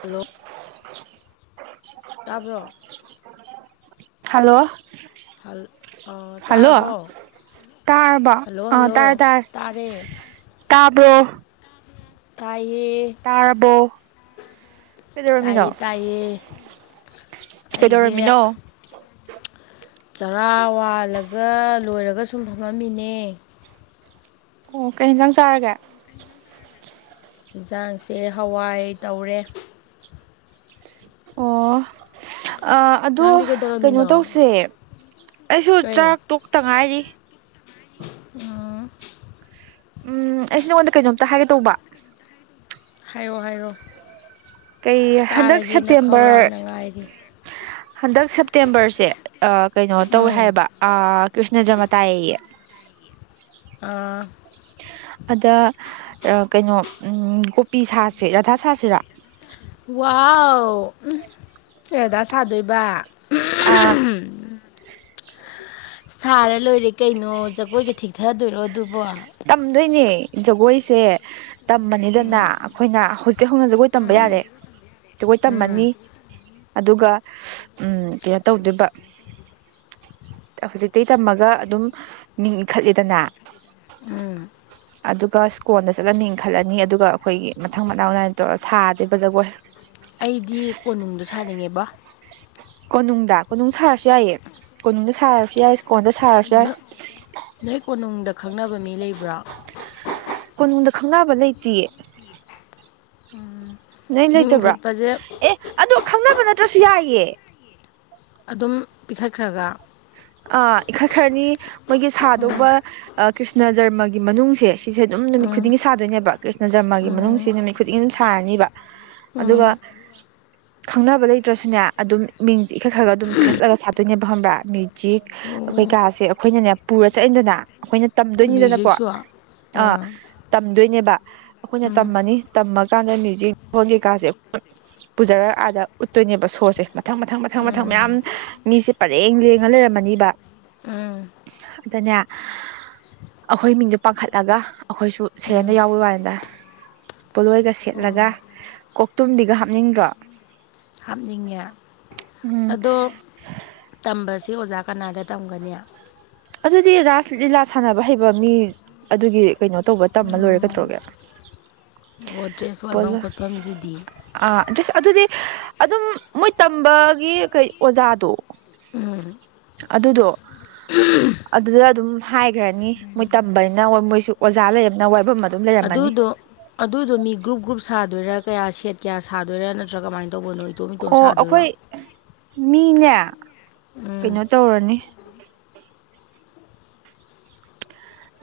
Hello ꯇꯥꯕ꯭ꯔꯣ [inaudible] hello ꯍꯜ ꯑ ꯍꯜꯂꯣ ꯇꯥꯔꯕꯣ ꯇꯥꯔꯕꯣ ꯍꯜꯂꯣ ꯍꯜꯂꯣ ꯇꯥꯔꯦ ꯇꯥꯕꯔꯣ ꯇꯥꯏꯌꯦ ꯇꯥꯔꯕꯣ ꯀꯩꯗꯧꯔꯝꯃꯤꯅꯣ ꯇꯥꯌꯦ ꯀꯩꯗꯧꯔꯝꯃꯤꯅꯣ꯫ ꯆꯔꯥ ꯋꯥꯜꯂꯒ ꯂꯣꯏꯔꯒ ꯁꯨꯝ ꯐꯝꯃꯝꯃꯤꯅꯦ꯫ ꯑꯣ ꯀꯩ ꯍꯦꯟꯖꯥꯡ ꯆꯥꯔꯒꯦ꯫ ꯌꯦꯟꯁꯥꯡꯁꯦ ꯍꯋꯥꯏ ꯇꯧꯔꯦ ꯑꯣ ꯑ ꯑꯗꯣ ꯅꯪꯗꯤ ꯀꯩꯅꯣ ꯀꯩꯗꯧꯔꯝꯃꯤꯅꯣ ꯇꯧꯁꯦ ꯑꯩꯁꯨ ꯀꯩ ꯆꯥꯛ ꯇꯣꯛꯇ ꯉꯥꯏꯔꯤ꯫ ꯎꯝ ꯎꯝ ꯑꯩꯁꯦ ꯅꯉꯣꯟꯗ ꯀꯩꯅꯣꯝꯇ ꯍꯥꯏꯒꯦ ꯇꯧꯕ ꯍꯥꯏꯌꯣ ꯍꯥꯏꯔꯣ ꯀꯩ ꯍꯟꯗꯛ ꯇꯥꯔꯒꯦꯅ ꯁꯦꯞꯇꯦꯝꯕꯔ ꯈꯧꯔꯥꯡꯅ ꯉꯥꯏꯔꯤ ꯍꯟꯗꯛ ꯁꯦꯞꯇꯦꯝꯕꯔꯁꯦ ꯑ ꯀꯩꯅꯣ ꯇꯧꯋꯦ ꯎꯝ ꯍꯥꯏꯌꯦꯕ ꯑ ꯀ꯭ꯔꯤꯁꯅ ꯖꯔꯃ ꯇꯥꯏꯌꯦꯌꯦ ꯑꯥ ꯑꯗ ꯑ ꯀꯩꯅꯣ ꯀꯣꯄꯤ ꯁꯥꯁꯦ ꯔꯥꯙꯥ ꯁꯥꯁꯤꯔ꯫ ꯋꯥꯎ ꯎꯝ ꯔꯙꯥ ꯁꯥꯗꯣꯏꯕ ꯑꯥ ꯁꯥꯔ ꯂꯣꯏꯔꯦ ꯀꯩꯅꯣ ꯖꯒꯣꯏꯒ ꯊꯤꯊꯗꯣꯏꯔꯣ ꯑꯗꯨꯕꯣ ꯇꯝꯗꯣꯏꯅꯦ ꯖꯒꯣꯏꯁꯦ ꯇꯝꯃꯅꯤꯗꯅ ꯑꯩꯈꯣꯏꯅ ꯍꯧꯖꯤꯛ ꯍꯧꯅ ꯖꯒꯣꯏ ꯇꯝꯕ ꯌꯥꯔꯦ ꯖꯒꯣꯏ ꯎꯝ ꯇꯝꯃꯅꯤ ꯑꯗꯨꯒ ꯎꯝ ꯀꯌꯥ ꯇꯧꯗꯣꯏꯕ ꯍꯧꯖꯤꯛꯇꯩ ꯇꯝꯃꯒ ꯑꯗꯨꯝ ꯃꯤꯡ ꯏꯟꯈꯠꯂꯦꯗꯅ ꯎꯝ [inaudible] ꯑꯗꯨꯒ ꯁ꯭ꯀꯣꯟꯜꯗ ꯆꯠꯂꯅꯤ ꯈꯜꯂꯅꯤ ꯑꯗꯨꯒ ꯑꯩꯈꯣꯏꯒꯤ ꯃꯊꯪ ꯃꯅꯥꯎ ꯅꯥꯏꯅ ꯇꯧꯔ ꯁꯥꯗꯦꯕ ꯖꯒꯣꯏ ꯑꯩꯗꯤ ꯀꯣꯅꯨꯡꯗꯣ ꯁꯥꯅꯤꯡꯉꯦꯕ ꯀꯣꯅꯨꯡꯗ ꯀꯣꯅꯨꯡ ꯁꯥꯔꯁꯨ ꯌꯥꯏꯌꯦ ꯀꯣꯅꯨꯡꯗ ꯁꯥꯔꯁꯨ ꯌꯥꯏ ꯁ꯭ꯀꯣꯟꯗ ꯁꯥꯔꯁꯨ ꯌꯥꯏ ꯅꯣꯏ ꯀꯣꯅꯨꯡꯗ ꯈꯪꯅꯕ ꯃꯤ ꯂꯩꯕ꯭ꯔꯥ ꯀꯣꯅꯨꯡꯗ ꯈꯪꯕ ꯂꯩꯇꯤꯌꯦ ꯎꯝ ꯅꯣꯏ ꯂꯩꯇꯕ꯭ꯔꯥ ꯑꯦ ꯑꯗꯣ ꯈꯪꯅꯕ ꯅꯠꯇ꯭ꯔꯥꯁꯨ ꯌꯥꯏꯌꯦ ꯑꯗꯨꯝ ꯄꯤꯈꯠꯈ꯭ꯔꯥꯒ ꯑꯥ ꯏꯈꯠ ꯈ꯭ꯔꯅꯤ ꯃꯣꯏꯒꯤ ꯎꯝ ꯁꯥꯗꯧꯕ ꯀ꯭ꯔꯤꯁꯅ ꯖꯔꯃꯒꯤ ꯃꯅꯨꯡꯁꯦ ꯁꯤꯁꯦ ꯑꯗꯨꯝ ꯅꯨꯃꯤꯠ ꯎꯝ ꯈꯨꯗꯤꯡꯒꯤ ꯁꯥꯗꯣꯏꯅꯦꯕ ꯀ꯭ꯔꯤꯁꯅ ꯖꯔꯃꯥꯒꯤ ꯎꯝ ꯃꯅꯨꯡꯁꯦ ꯅꯨꯃꯤꯠ ꯈꯨꯗꯤꯡ ꯁꯥꯔꯅꯤꯕ ꯑꯗꯨꯒ ꯎꯝ ꯈꯪꯅꯕ ꯂꯩꯇ꯭ꯔꯁꯨꯅꯦ ꯑꯗꯨꯝ ꯃꯤꯡꯁ ꯏꯈꯠ ꯈꯔ ꯒ ꯑꯗꯨꯝ ꯄꯤꯈꯠꯂꯒ ꯑꯗꯨꯝ ꯁꯥꯗꯣꯏꯅꯦꯕ ꯈꯪꯕ꯭ꯔꯥ ꯃꯤ ꯆꯤꯛ ꯑꯣ ꯑꯩꯈꯣꯏꯀꯥꯁꯦ ꯑꯩꯈꯣꯏꯅꯅꯦ ꯄꯨꯔ ꯆꯠꯂꯤꯗꯅ ꯑꯩꯈꯣꯏꯅ ꯇꯝꯗꯣꯏꯅꯤꯗꯅꯀꯣ ꯃ꯭ꯌꯨꯖꯤꯛꯁꯨ ꯑꯥ ꯑꯥ ꯎꯝ ꯇꯝꯗꯣꯏꯅꯦꯕ ꯑꯩꯈꯣꯏꯅ ꯇꯝꯃꯅꯤ ꯇꯝꯃꯀꯥꯟꯗ ꯃ꯭ꯌꯨꯖꯤꯛ ꯐꯣꯟ ꯀꯩꯀꯥꯁꯦ ꯄꯨꯖꯔꯛ ꯑꯥꯗ ꯎꯠꯇꯣꯏꯅꯦꯕ ꯁꯣꯁꯦ ꯃꯊꯪ ꯃꯊꯪ ꯃꯊꯪ ꯃꯊꯪ ꯎꯝ ꯃꯌꯥꯝ ꯃꯤꯁꯦ ꯄꯔꯦꯡ ꯂꯦꯡ ꯂꯩꯔꯝꯃꯅꯤꯕ ꯎꯝ ꯑꯗꯅꯦ ꯑꯥꯈꯣꯏ ꯃꯤꯡꯗꯣ ꯄꯥꯡꯈꯠꯂꯒ ꯑꯩꯈꯣꯏꯁꯨ ꯎꯝ ꯁꯦꯔꯦꯟꯗ ꯌꯥꯎꯕꯩ ꯋꯥꯅꯤꯗ ꯄꯣꯠꯂꯣꯏꯒ ꯑꯣ ꯁꯦꯠꯂꯒ ꯀꯣꯛꯇꯨꯝꯗꯤꯒ ꯍꯥꯞꯅꯤꯡꯗ꯭ꯔꯣ ꯍꯥꯞꯅꯤꯡꯉꯦ ꯎꯝ ꯑꯗꯣ ꯇꯝꯕꯁꯦ ꯑꯣꯖꯥ ꯀꯅꯥꯗ ꯇꯝꯒꯅꯤ ꯑꯗꯨꯗꯤ ꯔꯥꯁ ꯂꯤꯂꯥ ꯁꯥꯟꯅꯕ ꯍꯩꯕ ꯃꯤ ꯑꯗꯨꯒꯤ ꯀꯩꯅꯣ ꯇꯧꯕ ꯇꯝꯃ ꯂꯣꯏꯔꯦ ꯀꯩꯗꯧꯔꯒꯦ [unintelligible] ꯑꯣ ꯗ꯭ꯔꯦꯁ ꯋꯥꯏꯕꯝ ꯄꯣꯠꯂꯣꯏ ꯈꯣꯠꯐꯝ ꯖꯤꯗꯤ ꯑꯥ [unintelligible] ꯑꯗꯨꯗꯤ ꯑꯗꯨꯝ ꯃꯣꯏ ꯇꯝꯕꯒꯤ ꯀꯩ ꯑꯣꯖꯥꯗꯣ ꯎꯝ ꯑꯗꯨꯗꯣ ꯑꯗꯨꯗ ꯑꯗꯨꯝ ꯍꯥꯏꯒ꯭ꯔꯥꯅꯤ ꯃꯣꯏ ꯇꯝꯕꯅꯤꯅ ꯃꯣꯏꯁꯨ ꯑꯣꯖꯥ ꯂꯩꯔꯃꯤꯅ ꯋꯥꯏꯕꯝ ꯑꯗꯨꯗꯣ ꯑꯗꯨꯗꯣ ꯃꯤ ꯒ꯭ꯔꯨꯞ ꯒ꯭ꯔꯨꯞ ꯁꯥꯗꯣꯏꯔꯥ ꯀꯌꯥ ꯁꯦꯠ ꯀꯌꯥ ꯁꯥꯗꯣꯏꯔꯥ ꯅꯠꯇ꯭ꯔꯥ ꯀꯃꯥꯏ ꯑꯣ ꯑꯥꯈꯣꯏ ꯃꯤꯅꯦ ꯎꯝ ꯀꯩꯅꯣ ꯇꯧꯔꯅꯤ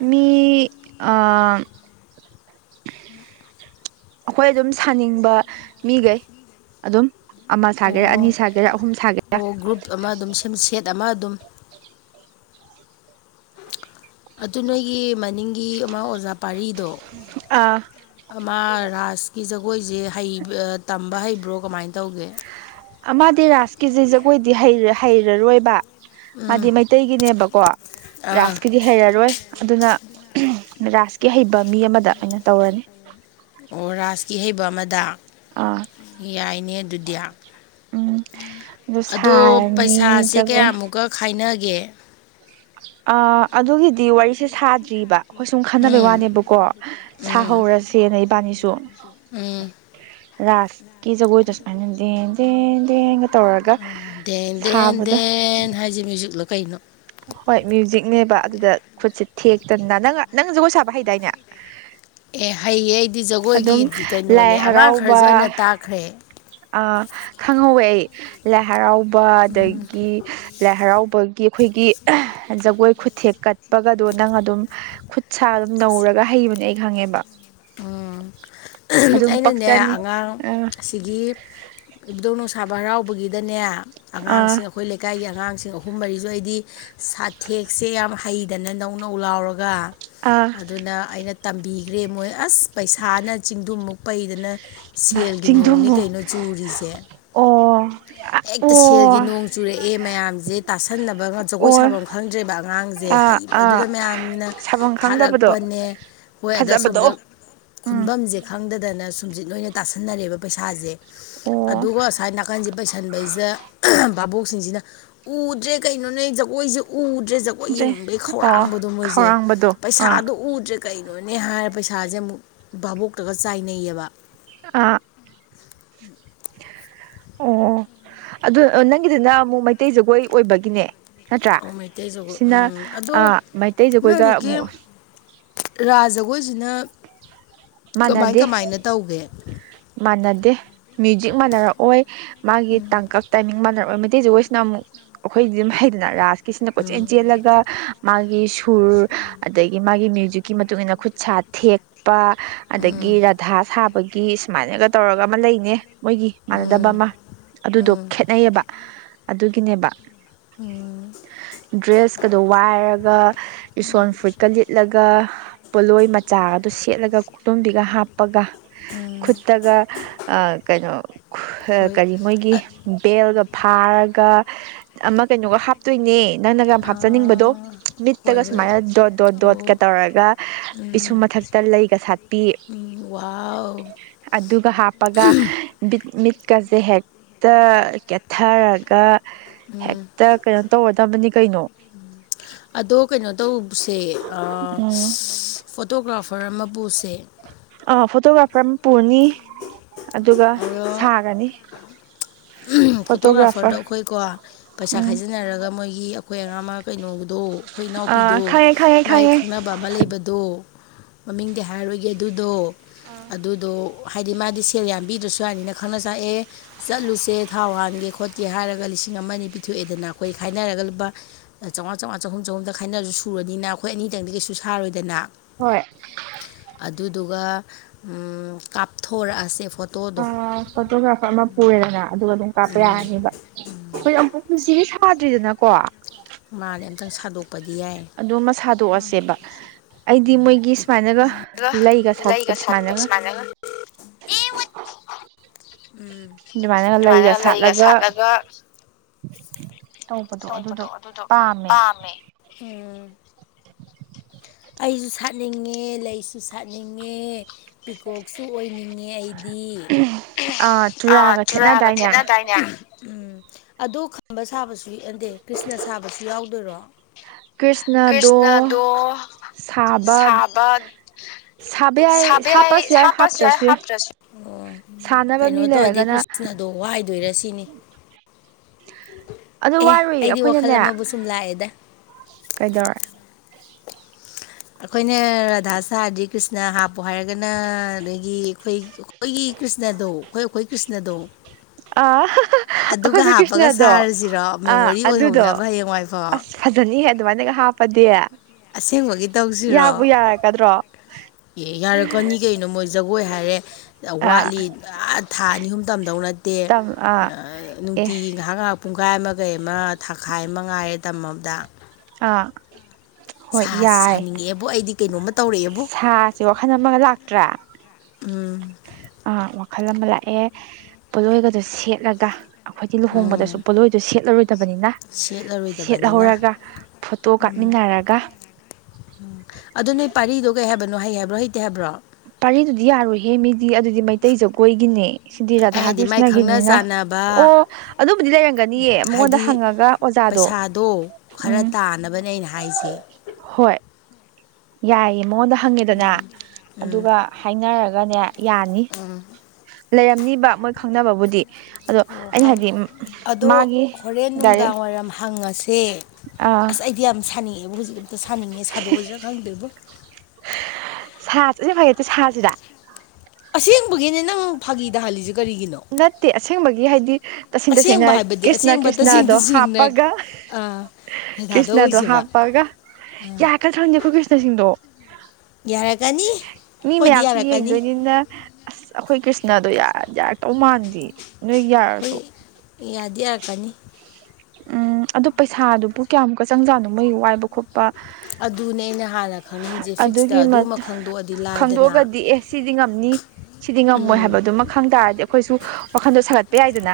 ꯃꯤ ꯑꯥ ꯑꯥꯈꯣꯏ ꯑꯗꯨꯝ ꯁꯥꯅꯤꯡꯕ ꯃꯤꯒꯩ ꯑꯗꯨꯝ ꯑꯃ ꯁꯥꯒꯦꯔꯥ ꯑꯅꯤ ꯑꯣ ꯁꯥꯒꯦꯔꯥ ꯑꯍꯨꯝ ꯁꯥꯒꯦꯔꯥ ꯑꯣ ꯒ꯭ꯔꯨꯞ ꯑꯃ ꯑꯗꯨꯝ ꯁꯦꯠ ꯑꯃ ꯑꯗꯨꯝ ꯑꯗꯨ ꯅꯣꯏꯒꯤ ꯃꯅꯤꯡꯒꯤ ꯃꯥ ꯑꯣꯖꯥ ꯄꯥꯔꯤꯗꯣ ꯑꯥ ꯑꯃ ꯔꯥꯁ ꯖꯒꯣꯏꯖꯦ ꯍꯩ ꯇꯝꯕ ꯍꯩꯕ꯭ꯔꯣ ꯀꯃꯥꯏꯅ ꯇꯧꯒꯦ ꯃꯥꯗꯤ ꯔꯥꯁꯀꯤꯖꯦ ꯖꯒꯣꯏꯗꯤ ꯍꯩꯔꯔꯣꯏꯕ ꯃꯥꯗꯤ ꯎꯝ ꯃꯩꯇꯩꯒꯤꯅꯦꯕꯀꯣ ꯑꯥ ꯔꯥꯁꯀꯤ ꯗꯤ ꯍꯩꯔꯔꯣꯏ ꯑꯗꯨꯅ ꯔꯥꯁꯀꯤ ꯍꯩꯕ ꯃꯤ ꯑꯃꯗ ꯑꯣꯏꯅ ꯇꯧꯔꯅꯤ ꯑꯣ ꯔꯥꯁꯀꯤ ꯍꯩꯕ ꯑꯃꯗ ꯑꯥ ꯌꯥꯏꯅꯦ ꯑꯗꯨꯗꯤ ꯎꯝ ꯑꯗꯨ ꯑꯗꯣ ꯁꯥꯔꯅꯤ ꯄꯩꯁꯥꯁꯦ ꯖꯒꯣꯏ ꯀꯌꯥꯃꯨꯛꯀ ꯈꯥꯏꯅꯒꯦ ꯑꯥ ꯑꯗꯨꯒꯤꯗꯤ ꯋꯥꯔꯤꯁꯦ ꯁꯥꯗ꯭ꯔꯤꯕ ꯈꯣꯏ ꯁꯨꯝ ꯈꯟꯅꯕꯩ ꯎꯝ ꯋꯥꯅꯦꯕꯀꯣ ꯎꯝ ꯁꯥꯍꯧꯔꯁꯦꯅ ꯏꯕꯥꯅꯤꯁꯨ ꯎꯝ ꯔꯥꯁꯀꯤ ꯖꯒꯣꯏꯗꯣ ꯁꯨꯃꯥꯏꯅ ꯗꯦꯟ ꯗꯦꯟ ꯗꯦꯡꯒ ꯇꯧꯔꯒ ꯗꯦꯟ ꯗꯦꯟ ꯁꯥꯕꯗꯣ ꯗꯦꯟ ꯍꯥꯏꯁꯦ ꯃ꯭ꯌꯨꯖꯤꯛꯂꯣ ꯀꯩꯅꯣ ꯍꯣꯏ ꯃ꯭ꯌꯨꯖꯤꯛꯅꯦꯕ ꯑꯗꯨꯗ ꯈꯨꯠꯁꯦ ꯊꯦꯛꯇꯅ ꯅꯪ ꯅꯪ ꯖꯒꯣꯏ ꯁꯥꯕ ꯍꯩꯗꯥꯏꯅꯦ ꯑꯦ ꯍꯩꯌꯦ ꯑꯩꯗꯤ ꯑꯗꯨꯝ ꯖꯒꯣꯏꯒꯤꯗꯤ ꯂꯥꯏ ꯀꯩꯅꯣꯅꯦ ꯑꯉꯥꯡ ꯈꯔꯁꯨ ꯑꯩꯅ ꯇꯥꯛꯈ꯭ꯔꯦ ꯑ ꯈꯪꯍꯧꯋꯦ ꯑꯩ ꯂꯥꯏ ꯍꯔꯥꯎꯕ ꯑꯗꯒꯤ ꯂꯥꯏ ꯍꯔꯥꯎꯕꯒꯤ ꯑꯈꯣꯏꯒꯤ ꯖꯒꯣꯏ ꯈꯨꯊꯦꯛ ꯀꯠꯄꯒꯗꯣ ꯅꯪ ꯑꯗꯨꯝ ꯈꯨꯠ ꯁꯥ ꯑꯗꯨꯝ ꯅꯧꯔꯒ ꯍꯩꯕꯅꯦ ꯑꯩ ꯈꯪꯉꯦꯕ ꯎꯝ ꯑꯗꯨꯝ ꯑꯩꯅꯅꯦ ꯄꯛꯆꯅꯤ ꯑꯉꯥꯡ ꯑꯥ ꯁꯤꯒꯤ ꯏꯕꯨꯗꯧ ꯅꯨꯡꯁꯥꯕ ꯍꯔꯥꯎꯕꯒꯤꯗꯅꯦ ꯑꯥ ꯑꯉꯥꯡꯁꯦ ꯑꯈꯣꯏ ꯂꯩꯀꯥꯏꯒꯤ ꯑꯉꯥꯡꯁꯤꯡ ꯑꯍꯨꯝ ꯃꯔꯤꯁꯨ ꯑꯩꯗꯤ ꯁꯥꯊꯦꯛꯁꯦ ꯌꯥꯝ ꯍꯩ ꯗꯅ ꯅꯧꯅꯧ ꯂꯥꯎꯔꯒ ꯑꯥ ꯑꯗꯨꯅ ꯑꯩꯅ ꯇꯝꯕꯤꯈ꯭ꯔꯦ ꯃꯣꯏ ꯑꯁ ꯄꯩꯁꯥꯅ ꯆꯤꯡꯗꯨꯃꯨꯛ ꯄꯩꯗꯅ ꯁꯦꯜꯒꯤ ꯅꯣꯡꯅꯤ ꯆꯤꯡꯗꯨꯝꯃꯨ ꯀꯩꯅꯣ ꯆꯨꯔꯤꯁꯦ ꯑꯣ ꯍꯦꯛꯇ ꯑꯣ ꯁꯦꯜꯒꯤ ꯅꯣꯡ ꯆꯨꯔꯛꯑꯦ ꯃꯌꯥꯝꯁꯦ ꯇꯥꯁꯟꯅꯕꯒ ꯖꯒꯣꯏ ꯑꯣ ꯁꯥꯐꯝ ꯈꯪꯗ꯭ꯔꯤꯕ ꯑꯉꯥꯡꯁꯦ ꯑꯥ ꯑꯥ ꯍꯩꯕꯗꯨꯗ ꯃꯌꯥꯝꯅ ꯁꯥꯐꯝ ꯈꯪꯗꯕꯗꯣ ꯊꯥꯔꯛꯄꯅꯦ ꯍꯣꯏ ꯑꯗ ꯐꯖꯕꯗꯣ ꯁꯣꯝꯗ ꯎꯝ ꯈꯨꯟꯕꯝꯁꯦ ꯈꯪꯗꯗꯅ ꯁꯨꯝꯁꯤꯠꯅ ꯑꯣꯏꯅ ꯇꯥꯁꯟꯅꯔꯦꯕ ꯄꯩꯁꯥꯁꯦ ꯑꯣ ꯑꯗꯨꯒ ꯑꯁꯥꯏ ꯅ ꯀꯥꯟꯁꯤ ꯄꯩꯁꯟꯕꯁꯤꯗ ꯚꯥꯕꯣꯛꯁꯤꯡꯁꯤꯅ ꯎꯗ꯭ꯔꯦ ꯀꯩꯅꯣꯅꯦ ꯖꯒꯣꯏꯁꯦ ꯎꯗ꯭ꯔꯦ ꯖ ꯒꯣꯏ ꯗ꯭ꯔꯦ ꯌꯦꯡꯅꯤꯡꯕꯩ ꯑꯣ ꯈꯧꯔꯥꯡꯕꯗꯣ ꯃꯣꯏꯁꯦ ꯈꯧꯔꯥꯡꯕꯗꯣ ꯑꯥ ꯄꯩꯁꯥꯗꯣ ꯎꯗ꯭ꯔꯦ ꯀꯩꯅꯣꯅꯦ ꯍꯥꯏꯔ ꯄꯩꯁꯥꯁꯦ ꯑꯃꯨꯛ ꯚꯥꯕꯣꯛꯇꯒ ꯆꯥꯏꯅꯩꯌꯦꯕ ꯑꯥ ꯑꯣ ꯑꯗꯨ ꯑ ꯅꯪꯒꯤꯗꯨꯅ ꯑꯃꯨꯛ ꯃꯩꯇꯩ ꯖꯒꯣꯏ ꯑꯣꯏꯕꯒꯤꯅꯦ ꯅꯠꯇ꯭ꯔꯥ ꯑꯣ ꯃꯩꯇꯩ ꯖꯒꯣꯏ ꯁꯤꯅ ꯎꯝ ꯑ ꯑꯗꯣ ꯃꯩꯇꯩꯖꯈꯣꯏꯒ ꯑꯃꯨꯛ ꯔꯥꯖꯖꯒꯣꯏꯁꯤꯅ ꯀꯃꯥꯏ ꯃꯥꯟꯅꯗꯦ ꯀꯃꯥꯏꯅ ꯇꯧꯒꯦ ꯃꯥꯟꯅꯗꯦ ꯃ꯭ꯌꯨꯖꯤꯛ ꯃꯥꯟꯅꯔꯛꯑꯣꯏ ꯃꯥꯒꯤ ꯇꯥꯡꯀꯛ ꯇꯥꯏꯃꯤꯡ ꯃꯥꯟꯅꯔꯛ ꯑꯣꯏ ꯃꯩꯇꯩ ꯖꯒꯣꯏꯁꯤꯅ ꯑꯃꯨꯛ ꯑꯩꯈꯣꯏ ꯑꯗꯨꯝ ꯍꯩꯗꯅ ꯔꯥꯁꯀꯤꯁꯤꯅ ꯀꯣꯏꯆꯦꯟ ꯎꯝ ꯆꯦꯜꯂꯒ ꯃꯥꯒꯤ ꯁꯨꯔ ꯑꯗꯒꯤ ꯃꯥꯒꯤ ꯃ꯭ꯌꯨꯖꯤꯛꯀꯤ ꯃꯇꯨꯡꯏꯟꯅ ꯈꯨꯠ ꯁꯥ ꯊꯦꯛ ꯄ ꯑꯗꯒꯤ ꯎꯝ ꯔꯥꯙꯥ ꯁꯥꯕꯒꯤ ꯁꯨꯃꯥꯏꯅꯒ ꯇꯧꯔꯒ ꯑꯃ ꯂꯩꯅꯦ ꯃꯣꯏꯒꯤ ꯃꯥꯟꯅꯗꯕ ꯎꯝ ꯑꯃ ꯑꯗꯨꯗꯣ ꯎꯝ ꯈꯦꯠꯅꯩꯌꯦꯕ ꯑꯗꯨꯒꯤꯅꯦꯕ ꯎꯝ ꯗ꯭ꯔꯦꯁꯀꯗꯣ ꯋꯥꯏꯔꯒ ꯏꯁꯣꯟ ꯐꯨꯔꯤꯠꯀ ꯂꯤꯠꯂꯒ ꯄꯣꯠꯂꯣꯏ ꯃꯆꯥ ꯑꯗꯨ ꯁꯦꯠꯂꯒ ꯈꯨꯛꯇꯣꯝꯕꯤꯒ ꯍꯥꯞꯄꯒ ꯎꯝ ꯈꯨꯠꯇꯒ ꯑ ꯀꯩꯅꯣ ꯍꯣꯏ ꯀꯔꯤ ꯃꯣꯏꯒꯤ ꯕꯦꯜꯒ ꯐꯥꯔꯒ ꯑꯃ ꯀꯩꯅꯣꯒ ꯍꯥꯞ ꯇꯣꯏꯅꯦ ꯅꯪꯅꯒ ꯑ ꯍꯥꯞꯆꯅꯤꯡꯕꯗꯣ ꯃꯤꯠꯇꯒ ꯍꯣꯏ ꯍꯣꯏ ꯁꯨꯃꯥꯏꯅ ꯗꯣꯠ ꯗꯣꯠ ꯗꯣꯠꯀ ꯑꯣ ꯇꯧꯔꯒ ꯄꯤꯁꯨꯝ ꯎꯝ ꯃꯊꯛꯇ ꯂꯩꯒ ꯁꯥꯠꯄꯤ ꯎꯝ ꯋꯥꯎ ꯑꯗꯨꯒ ꯍꯥꯞꯄꯒ ꯕꯤꯠ ꯃꯤꯠꯀꯁꯦ ꯍꯦꯛ ꯇ ꯀꯦꯠꯊꯔꯒ ꯎꯝ ꯍꯦꯛꯇ ꯀꯩꯅꯣ ꯇꯧꯒꯗꯕꯅꯤ ꯀꯩꯅꯣ ꯑꯗꯣ ꯀꯩꯅꯣ ꯇꯧꯕꯁꯦ ꯑ ꯎꯝ ꯐꯣꯇꯣꯒ꯭ꯔꯥꯐꯔ ꯑꯃ ꯄꯨꯁꯦ ꯑ ꯐꯣꯇꯣꯒ꯭ꯔꯥꯐꯔ ꯑꯃ ꯄꯨꯅꯤ ꯑꯗꯨꯒ ꯑꯗꯣ ꯁꯥꯒꯅꯤ ꯐꯣꯇꯣꯒ꯭ꯔꯥꯐꯔꯗꯣ ꯐꯣꯇꯣꯒ꯭ꯔꯥꯐꯔ ꯑꯈꯣꯏꯀꯣ ꯄꯩꯁꯥ ꯎꯝ ꯈꯥꯏꯖꯤꯟꯅꯔꯒ ꯃꯣꯏꯒꯤ ꯑꯩꯈꯣꯏ ꯑꯉꯥꯡ ꯑꯃ ꯀꯩꯅꯣꯗꯣ ꯑꯩꯈꯣꯏ ꯑꯥ ꯏꯅꯥꯎꯄꯤꯗꯣ ꯈꯪꯉꯦ ꯈꯪꯉꯦ ꯃꯥꯏ ꯈꯪꯉꯦ ꯈꯪꯅꯕ ꯕꯥ ꯑꯃ ꯂꯩꯕꯗꯣ ꯃꯃꯤꯡꯗꯤ ꯍꯥꯏꯔꯣꯏꯒꯦ ꯑꯗꯨꯗꯣ ꯑꯗꯨꯗꯣ ꯍꯥꯏꯗꯤ ꯃꯥꯗꯤ ꯁꯦꯜ ꯌꯥꯝꯕꯤꯗ꯭ꯔꯁꯨ ꯌꯥꯅꯤꯅ ꯈꯪꯅ ꯆꯥꯟꯅ ꯑꯦ ꯆꯠꯂꯨꯁꯤ ꯇꯦ ꯊꯥꯎ ꯍꯥꯟꯒꯦ- ꯈꯣꯠꯀꯦ ꯍꯥꯏꯔꯒ ꯂꯤꯁꯤꯡ ꯑꯃ ꯑꯅꯤ ꯄꯤꯊꯣꯛꯑꯦꯗꯅ ꯑꯩꯈꯣꯏ ꯈꯥꯏꯅꯔꯒ ꯂꯨꯄꯥ ꯑꯥ ꯆꯥꯝꯉꯥ ꯆꯥꯝꯉꯥ ꯆꯍꯨꯝ ꯆꯍꯨꯝꯗ ꯈꯥꯏꯅꯔꯖꯨ ꯁꯨꯔꯅꯤꯅ ꯑꯩꯈꯣꯏ ꯑꯅꯤꯗꯪꯗꯤ ꯀꯩꯁꯨ ꯁꯥꯔꯣꯏꯗꯅ ꯍꯣꯏ ꯑꯗꯨꯗꯨꯒ ꯎꯪꯎꯪ ꯀꯥꯞꯊꯣꯔꯛꯑꯁꯦ ꯐꯣꯇꯣꯗꯣ ꯑꯥ ꯐꯣꯇꯣꯒ꯭ꯔꯥꯐꯔ ꯑꯃ ꯄꯨꯔꯦꯗꯅ ꯑꯗꯨꯒ ꯑꯗꯨꯝ ꯀꯥꯞꯄ ꯌꯥꯔꯅꯤꯕ ꯑꯩꯈꯣꯏ ꯑꯃꯨꯛ ꯄꯨꯟꯁꯤꯒꯤ ꯁꯥꯗ꯭ꯔꯤꯗꯅꯀꯣ ꯃꯥꯅꯦ ꯑꯝꯇꯪ ꯁꯥꯗꯣꯛꯄꯗꯤ ꯌꯥꯏ ꯑꯗꯨ ꯃꯥ ꯁꯥꯥꯗꯣꯛꯑꯁꯦꯕ ꯑꯩꯗꯤ ꯃꯣꯏꯒꯤ ꯁꯨꯃꯥꯏꯅꯒ ꯑꯗꯨꯒ ꯂꯩꯒ ꯁꯥꯠꯄꯗ ꯁꯨꯃꯥꯏꯅꯒ ꯎꯝ ꯑꯗꯨꯃꯥꯏꯅꯒ ꯂꯩꯒ ꯁꯥꯠꯂꯒ ꯇꯧꯕꯗꯣ ꯑꯗꯨꯗꯣ ꯄꯥꯝꯃꯦ ꯎꯪꯎꯪ ꯑꯩꯖꯨ ꯁꯥꯠꯅꯤꯡꯉꯦ ꯂꯩꯁꯨ ꯁꯥꯠꯅꯤꯡꯉꯦ ꯄꯤꯀꯣꯛꯁꯨ ꯑꯣꯏꯅꯤꯡꯉꯦ ꯑꯩꯗꯤ ꯑꯥ ꯆꯨꯔꯒ ꯊꯦꯠꯅꯗꯥꯏꯅꯦ ꯎꯝ ꯑꯗꯣ ꯈꯝꯕ ꯁꯥꯕꯖꯨ ꯌꯦꯟꯗꯦ ꯀ꯭ꯔꯤꯁꯅꯥ ꯁꯥꯕꯖꯨ ꯌꯥꯎꯗꯣꯏꯔꯣ ꯀ꯭ꯔꯤꯁꯅꯗꯣ ꯀ꯭ꯔꯤꯁꯅꯥꯗꯣ ꯁꯥꯕ ꯁꯥꯕ ꯌꯥꯏ ꯍꯥꯞꯄꯁꯨ ꯌꯥꯏ ꯍꯥꯞꯇ꯭ꯔꯁꯨ ꯎꯪ ꯎꯪ ꯁꯥꯟꯅꯕ ꯀꯩꯅꯣ ꯃꯤ ꯇꯧꯔꯗꯤ ꯂꯩꯔꯒꯅ ꯀ꯭ꯔꯤꯁꯅꯥꯗꯣ ꯋꯥꯏꯗꯣꯏꯔ ꯁꯤꯅꯤ ꯑꯗꯨ ꯑꯦ ꯋꯥꯔꯨꯏ ꯑꯩꯗꯤ ꯋꯥꯈꯜ ꯑꯩꯈꯣꯏꯅꯅꯦ ꯑꯃꯕꯨ ꯁꯨꯝ ꯂꯥꯛꯑꯦꯗ ꯀꯩꯗꯧꯔꯦ ꯑꯩꯈꯣꯏꯅ ꯔꯥꯙꯥ ꯁꯥꯔꯗꯤ ꯀ꯭ꯔꯤꯁꯅꯥ ꯍꯥꯞꯄꯣ ꯍꯥꯏꯔꯒꯅꯥ ꯑꯗꯒꯤ ꯑꯩꯈꯣꯏ ꯑꯩꯈꯣꯏꯒꯤ ꯀ꯭ꯔꯤꯁꯅꯥꯗꯣ ꯑꯩꯈꯣꯏ ꯑꯩꯈꯣꯏ ꯀ꯭ꯔꯤꯁꯅꯥꯗꯣ ꯑꯥ ꯑꯗꯨꯒ ꯑꯩꯈꯣꯏꯈꯣꯏ ꯍꯥꯞꯄꯒ ꯀ꯭ꯔꯤꯁꯅꯗꯣ ꯁꯥꯔꯁꯤꯔꯣ ꯑꯥ ꯃꯦꯃꯣꯔꯤ ꯑꯗꯨꯗꯣ ꯑꯣꯏꯍꯧꯅꯕ ꯍꯌꯦꯡꯋꯥꯏꯐꯥꯎ ꯑꯁ ꯐꯖꯅꯤꯍꯦ ꯑꯗꯨꯃꯥꯏꯅꯒ ꯍꯥꯞꯄꯗꯤ ꯑꯁꯦꯡꯕꯒꯤ ꯇꯧꯖꯤꯔꯣ ꯌꯥꯕꯨ ꯌꯥꯔꯛꯀꯗ꯭ꯔꯣ ꯑꯦ ꯌꯥꯔꯛꯀꯅꯤ ꯀꯩꯅꯣ ꯃꯣꯏ ꯖꯒꯣꯏ ꯍꯥꯏꯔꯦ ꯑꯥ ꯋꯥꯠꯂꯤ ꯑꯥ ꯊꯥ ꯑꯅꯤ ꯑꯍꯨꯝ ꯇꯝꯗꯧ ꯅꯠꯇꯦ ꯇꯝ ꯑꯥ ꯑꯥꯑ ꯑꯦ ꯅꯨꯡꯇꯤꯒꯤ ꯉꯥꯏꯍꯥꯛ ꯉꯥꯏꯍꯥꯛ ꯄꯨꯡꯈꯥꯏ ꯑꯃ ꯀꯩ ꯑꯃ ꯊꯥꯈꯥꯏ ꯑꯃ ꯉꯥꯏꯔꯦ ꯇꯝꯃꯕꯗ ꯑꯥ ꯍꯣꯏ ꯁꯥꯁꯤ ꯌꯥꯏ ꯁꯥꯅꯤꯡꯉꯛꯑꯦꯕꯣ ꯑꯩꯗꯤ ꯀꯩꯅꯣꯝꯃ ꯇꯧꯔꯛꯑꯦꯕꯨ ꯁꯤ ꯋꯥꯈꯜ ꯑꯃꯒ ꯂꯥꯛꯇ꯭ꯔꯥ ꯎꯪ ꯑꯥ ꯋꯥꯈꯜ ꯑꯃ ꯂꯥꯛꯑꯦ ꯄꯣꯠꯂꯣꯏꯒꯗꯣ ꯁꯦꯠꯂꯒ ꯑꯩꯈꯣꯏꯗꯤ ꯂꯨꯍꯣꯡꯕꯗꯁꯨ ꯄꯣꯠꯂꯣꯏꯗꯣ ꯁꯦꯠꯂꯔꯣꯏꯗꯕꯅꯤꯅ ꯁꯦꯠꯂꯔꯣꯏ ꯁꯦꯠꯍꯧꯔꯒ ꯐꯣꯇꯣ ꯀꯥꯞꯃꯤꯟꯅꯔꯒ ꯎꯪ ꯑꯗꯣ ꯅꯣꯏ ꯄꯥꯔꯤꯗꯣ ꯀꯩ ꯍꯥꯏꯕꯅꯣ ꯍꯩ ꯍꯥꯏꯕ꯭ꯔꯣ ꯍꯩꯇꯦ ꯍꯥꯏꯕ꯭ꯔꯣ ꯄꯔꯤꯗꯨꯗꯤ ꯌꯥꯔꯣꯏꯍꯦ ꯃꯤꯗꯤ ꯑꯗꯨꯗꯤ ꯃꯩꯇꯩ ꯖꯒꯣꯏꯒꯤꯅꯦ ꯁꯤꯗꯤ ꯑꯩ ꯔꯥꯙꯥ ꯍꯥꯏꯗꯤ ꯃꯥꯏ ꯈꯪꯅ ꯀ꯭ꯔꯤꯁꯅꯥꯒꯤꯅꯤꯅ ꯆꯥꯟꯅꯕ ꯑꯣ ꯑꯗꯨꯕꯨꯗꯤ ꯂꯩꯔꯝꯒꯅꯤꯌꯦ ꯃꯉꯣꯟꯗ ꯍꯥꯏꯗꯤ ꯍꯪꯉꯒ ꯑꯣꯖꯥꯗꯣ ꯄꯩꯁꯥꯗꯣ ꯈꯔ ꯎꯝ ꯇꯥꯅꯕꯅꯦ ꯑꯩꯅ ꯍꯥꯏꯖꯦ ꯍꯣꯏ ꯌꯥꯏꯌꯦ ꯃꯉꯣꯟꯗ ꯍꯪꯉꯦꯗꯅ ꯎꯝ ꯑꯗꯨꯒ ꯍꯥꯏꯅꯔꯒꯅꯦ ꯌꯥꯅꯤ ꯎꯝ ꯂꯩꯔꯝꯅꯤꯕ ꯃꯣꯏ ꯈꯪꯅꯕꯕꯨꯗꯤ ꯑꯗꯣ ꯑꯩꯅ ꯍꯥꯏꯗꯤ ꯑꯗꯣ ꯃꯥꯒꯤ ꯍꯣꯔꯦꯟ ꯗꯥꯏꯔꯦꯛ ꯅꯨꯡꯗꯥꯡꯋꯥꯏꯔꯝ ꯍꯪꯉꯁꯦ ꯑ ꯑꯁ ꯑꯩꯗꯤ ꯌꯥꯝ ꯁꯥꯅꯤꯡꯉꯦꯕ ꯍꯧꯖꯤꯛ ꯑꯝꯇ ꯁꯥꯅꯤꯡꯉꯦ ꯁꯥꯗꯣꯛꯎꯁꯤꯔ ꯈꯪꯗꯦꯕꯣ [unintelligible] ꯐꯩꯌꯦ ꯁꯥꯁꯤꯔ ꯑꯁꯦꯡꯕꯒꯤꯅꯦ ꯅꯪ ꯐꯥꯒꯤꯗꯍꯜꯂꯤꯁꯦ ꯀꯔꯤꯒꯤꯅꯣ ꯅꯠꯇꯦ ꯑꯁꯦꯡꯕꯒꯤ ꯍꯥꯏꯗꯤ ꯇꯁꯦꯡ ꯇꯁꯦꯡꯅ ꯑꯁꯦꯡꯕ ꯍꯥꯏꯕꯗꯤ ꯀ꯭ꯔꯤꯁꯅ ꯑꯁꯦꯡꯕ ꯇꯁꯦꯡ ꯀ꯭ꯔꯤꯁꯅꯗꯣ ꯇꯁꯦꯡꯅ ꯍꯥꯞꯄꯒ ꯑꯥ ꯔꯙꯥꯗꯣ ꯀ꯭ꯔꯤꯁꯅꯗꯣ ꯑꯣꯏꯁꯦꯕ ꯍꯥꯞꯄꯒ ꯑꯥ ꯌꯥꯒꯗꯋꯣꯅꯦ ꯑꯩꯈꯣꯏ ꯀ꯭ꯔꯤꯁꯅꯁꯤꯡꯗꯣ ꯌꯥꯔꯛꯀꯅꯤ ꯃꯤ ꯑꯩꯈꯣꯏꯗꯤ ꯃꯌꯥꯝꯁꯨ ꯌꯥꯔꯛꯀꯅꯤ ꯌꯦꯡꯗꯣꯏꯅꯤꯅ ꯑꯁ ꯑꯩꯈꯣꯏ ꯀ꯭ꯔꯤꯁꯅꯗꯣ ꯌꯥꯔ ꯌꯥꯔꯛꯇꯧ ꯃꯥꯟꯗꯦ ꯅꯣꯏ ꯈꯣꯏ ꯌꯥꯔꯁꯨ ꯌꯥꯗꯤ ꯌꯥꯔꯛꯀꯅꯤ ꯎꯝ ꯑꯗꯨ ꯄꯩꯁꯥꯗꯨꯕꯨ ꯀꯌꯥꯃꯨꯛꯀ ꯆꯪꯖꯥꯠꯅꯣ ꯃꯣꯏ ꯋꯥꯏꯕ ꯈꯣꯠꯄ ꯑꯗꯨꯅꯦ ꯑꯩꯅ ꯍꯥꯟꯅ ꯈꯪꯅꯤꯡꯉꯤꯁꯦ ꯐꯤꯛꯁꯇ ꯑꯗꯨꯒꯤ ꯑꯗꯨꯃ ꯈꯪꯗꯣꯛꯑꯗꯤ ꯂꯥꯏꯗꯅ ꯈꯪꯗꯣꯛꯑꯒꯗꯤ ꯑꯦ ꯁꯤꯗꯤ ꯉꯝꯅꯤ ꯁꯤꯗꯤ ꯉꯝꯃꯣꯏ ꯎꯝ ꯍꯥꯏꯕꯗꯨꯃ ꯈꯪ ꯇꯥꯔꯗꯤ ꯑꯩꯈꯣꯏꯁꯨ ꯋꯥꯈꯟꯗꯣ ꯁꯥꯒꯠꯄ ꯌꯥꯏꯗꯅ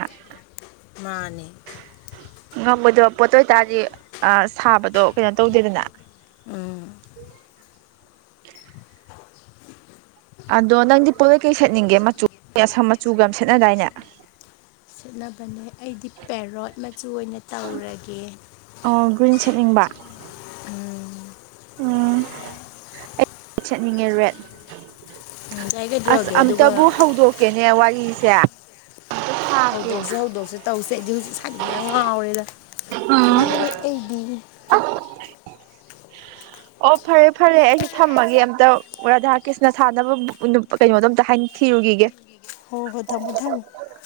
ꯃꯥꯅꯤ ꯉꯝꯃꯣꯏꯗꯕ ꯄꯣꯠꯇ ꯑꯣꯏꯇꯥꯔꯗꯤ ꯁꯥꯕꯗꯣ ꯀꯩꯅꯣ ꯇꯧꯗꯦꯗꯅ ꯎꯝ ꯑꯗꯣ ꯅꯪꯗꯤ ꯄꯣꯂꯣꯏ ꯀꯩ ꯁꯦꯠꯅꯤꯡꯒꯦ ꯃꯆꯨ ꯆꯨꯒ ꯌꯥꯝ ꯁꯦꯠꯅꯗꯥꯏꯅꯦ ꯁꯦꯠꯅꯕꯅꯦ ꯑꯩꯗꯤ ꯄꯦꯔꯣꯠ ꯃꯆꯨ ꯑꯣꯏꯅ ꯇꯧꯔꯒꯦ ꯒ꯭ꯨꯔꯤꯟ ꯁꯦꯠꯅꯤꯡꯕ ꯎꯝ ꯎꯝ ꯑꯩ ꯁꯦꯠꯅꯤꯡꯉꯦ ꯔꯦꯠ ꯎꯝ ꯌꯥꯏ ꯑꯁ ꯀꯩꯗꯧꯔꯒꯦ ꯑꯗꯨꯒ ꯑꯨꯝꯇꯕꯨ ꯍꯧꯗꯣꯛꯀꯦꯅꯦ ꯋꯥꯔꯤꯁꯦ ꯁꯥꯁꯦꯅ ꯍꯧꯗꯣꯛꯁꯦ ꯍꯧꯗꯣꯛꯁꯦ ꯇꯧꯁꯦ ꯑꯩꯗꯤ ꯍꯧꯖꯤꯛ ꯁꯥꯅꯤꯡꯕꯅ ꯉꯥꯎꯔꯦꯗ ꯉꯥꯎꯔꯦ ꯑꯩꯗꯤ ꯑꯣ ꯐꯔꯦ ꯐꯔꯦ ꯑꯩꯁꯨ ꯊꯝꯃꯒꯦ ꯑꯝꯇ ꯔꯥꯙꯥ ꯀ꯭ꯔꯤꯁꯅ ꯁꯥꯟꯅꯕ ꯀꯩꯅꯣꯗꯣ ꯑꯝꯇ ꯍꯥꯏ ꯊꯤꯔꯨꯈꯤꯒꯦ ꯍꯣ ꯍꯣ ꯊꯝꯃꯣ ꯊꯝꯃꯣ ꯑ